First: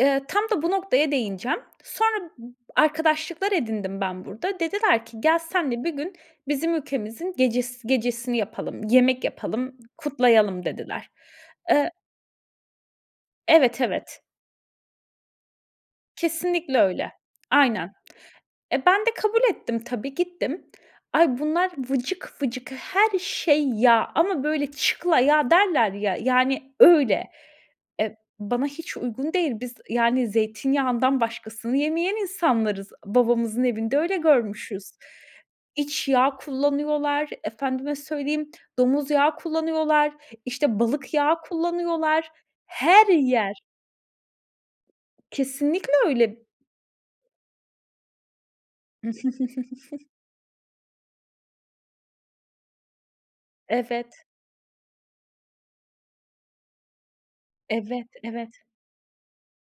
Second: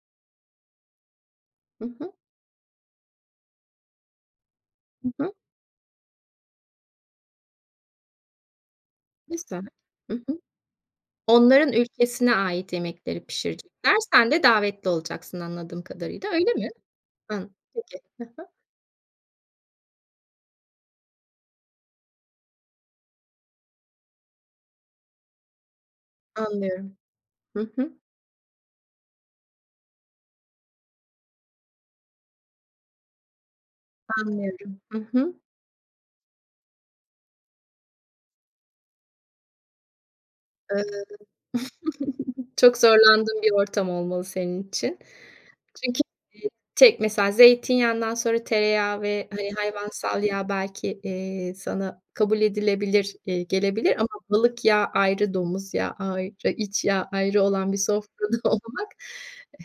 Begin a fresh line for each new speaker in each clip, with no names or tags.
Eee, tam da bu noktaya değineceğim.
Hı hı.
Sonra arkadaşlıklar edindim ben burada. Dediler
Hı
ki,
hı.
"Gel, seninle bir gün bizim ülkemizin gecesi gecesini yapalım, yemek
[unintelligible]
yapalım,
Hı hı.
kutlayalım." dediler.
Onların
Eee
ülkesine ait yemekleri
Evet,
pişirecekler.
evet.
Sen de davetli olacaksın anladığım kadarıyla. Öyle mi?
Kesinlikle öyle.
Hımm,
Aynen.
peki, hı hı.
Eee, ben de kabul ettim tabii, gittim. Ay bunlar vıcık vıcık her şey yağ ama böyle çıkla yağ derler ya, yani,
Anlıyorum.
öyle.
Hı hı.
Eee, bana hiç uygun değil. Biz, yani, zeytinyağından başkasını yemeyen insanlarız. Babamızın evinde öyle
Anlıyorum.
görmüşüz.
Hı hı.
İç yağ kullanıyorlar efendime söyleyeyim, domuz yağı kullanıyorlar, işte,
Eee,
balık yağı kullanıyorlar.
çok
Her
zorlandığın bir
yer
ortam olmalı senin için.
Kesinlikle
Çünkü,
öyle.
eee, tek mesela zeytinyağından sonra tereyağı ve, hani, hayvansal yağ belki, eee, sana kabul edilebilir, eee, gelebilir ama
Evet.
balık yağı ayrı, domuz yağı ayrı, iç yağı ayrı olan bir
Evet.
sofrada
Evet.
olmak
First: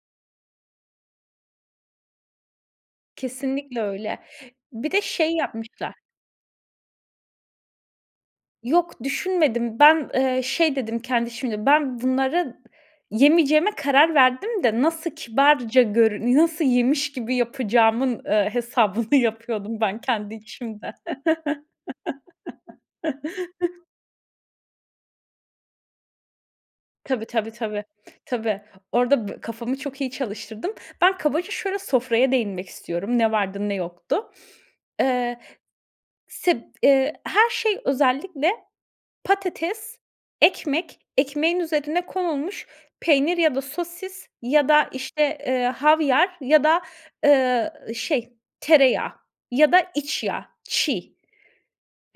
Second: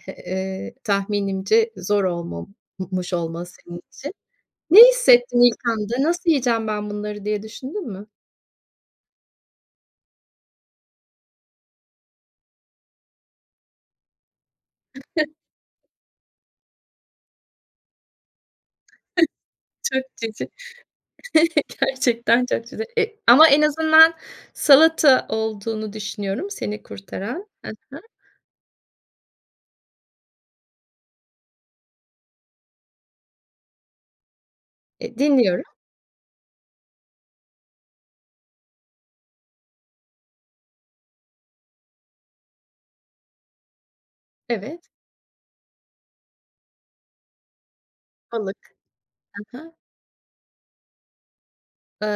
e, he, eee, tahminimce zor olma m mış olmalı
Kesinlikle
senin için.
öyle.
Ne
Bir de şey
hissettin ilk
yapmışlar.
anda nasıl yiyeceğim ben bunları diye düşündün mü?
Yok düşünmedim. Ben, eee, şey dedim kendi içimde. Ben bunları yemeyeceğime karar verdim de nasıl kibarca görün nasıl yemiş gibi yapacağımın, eee, hesabını yapıyordum ben
Çok
kendi
cici.
içimde.
Gerçekten çok cici. E, ama en azından salata olduğunu düşünüyorum seni
Tabii,
kurtaran.
tabii,
Hı
tabii,
hı.
tabii. Orada bi kafamı çok iyi çalıştırdım. Ben kabaca şöyle sofraya değinmek istiyorum. Ne vardı ne yoktu.
Eee
Eee,
dinliyorum.
sib eee, her şey özellikle patates, ekmek, ekmeğin üzerine konulmuş peynir ya da sosis ya da
Evet.
işte, eee, havyar ya da, ııı, şey
Balık.
tereyağı
Hı
ya
hı.
da iç yağ çiğ,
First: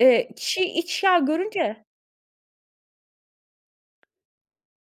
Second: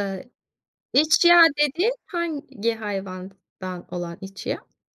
eee, çiğ iç yağ
iç yağı
görünce
dediğin hangi hayvandan olan iç yağı?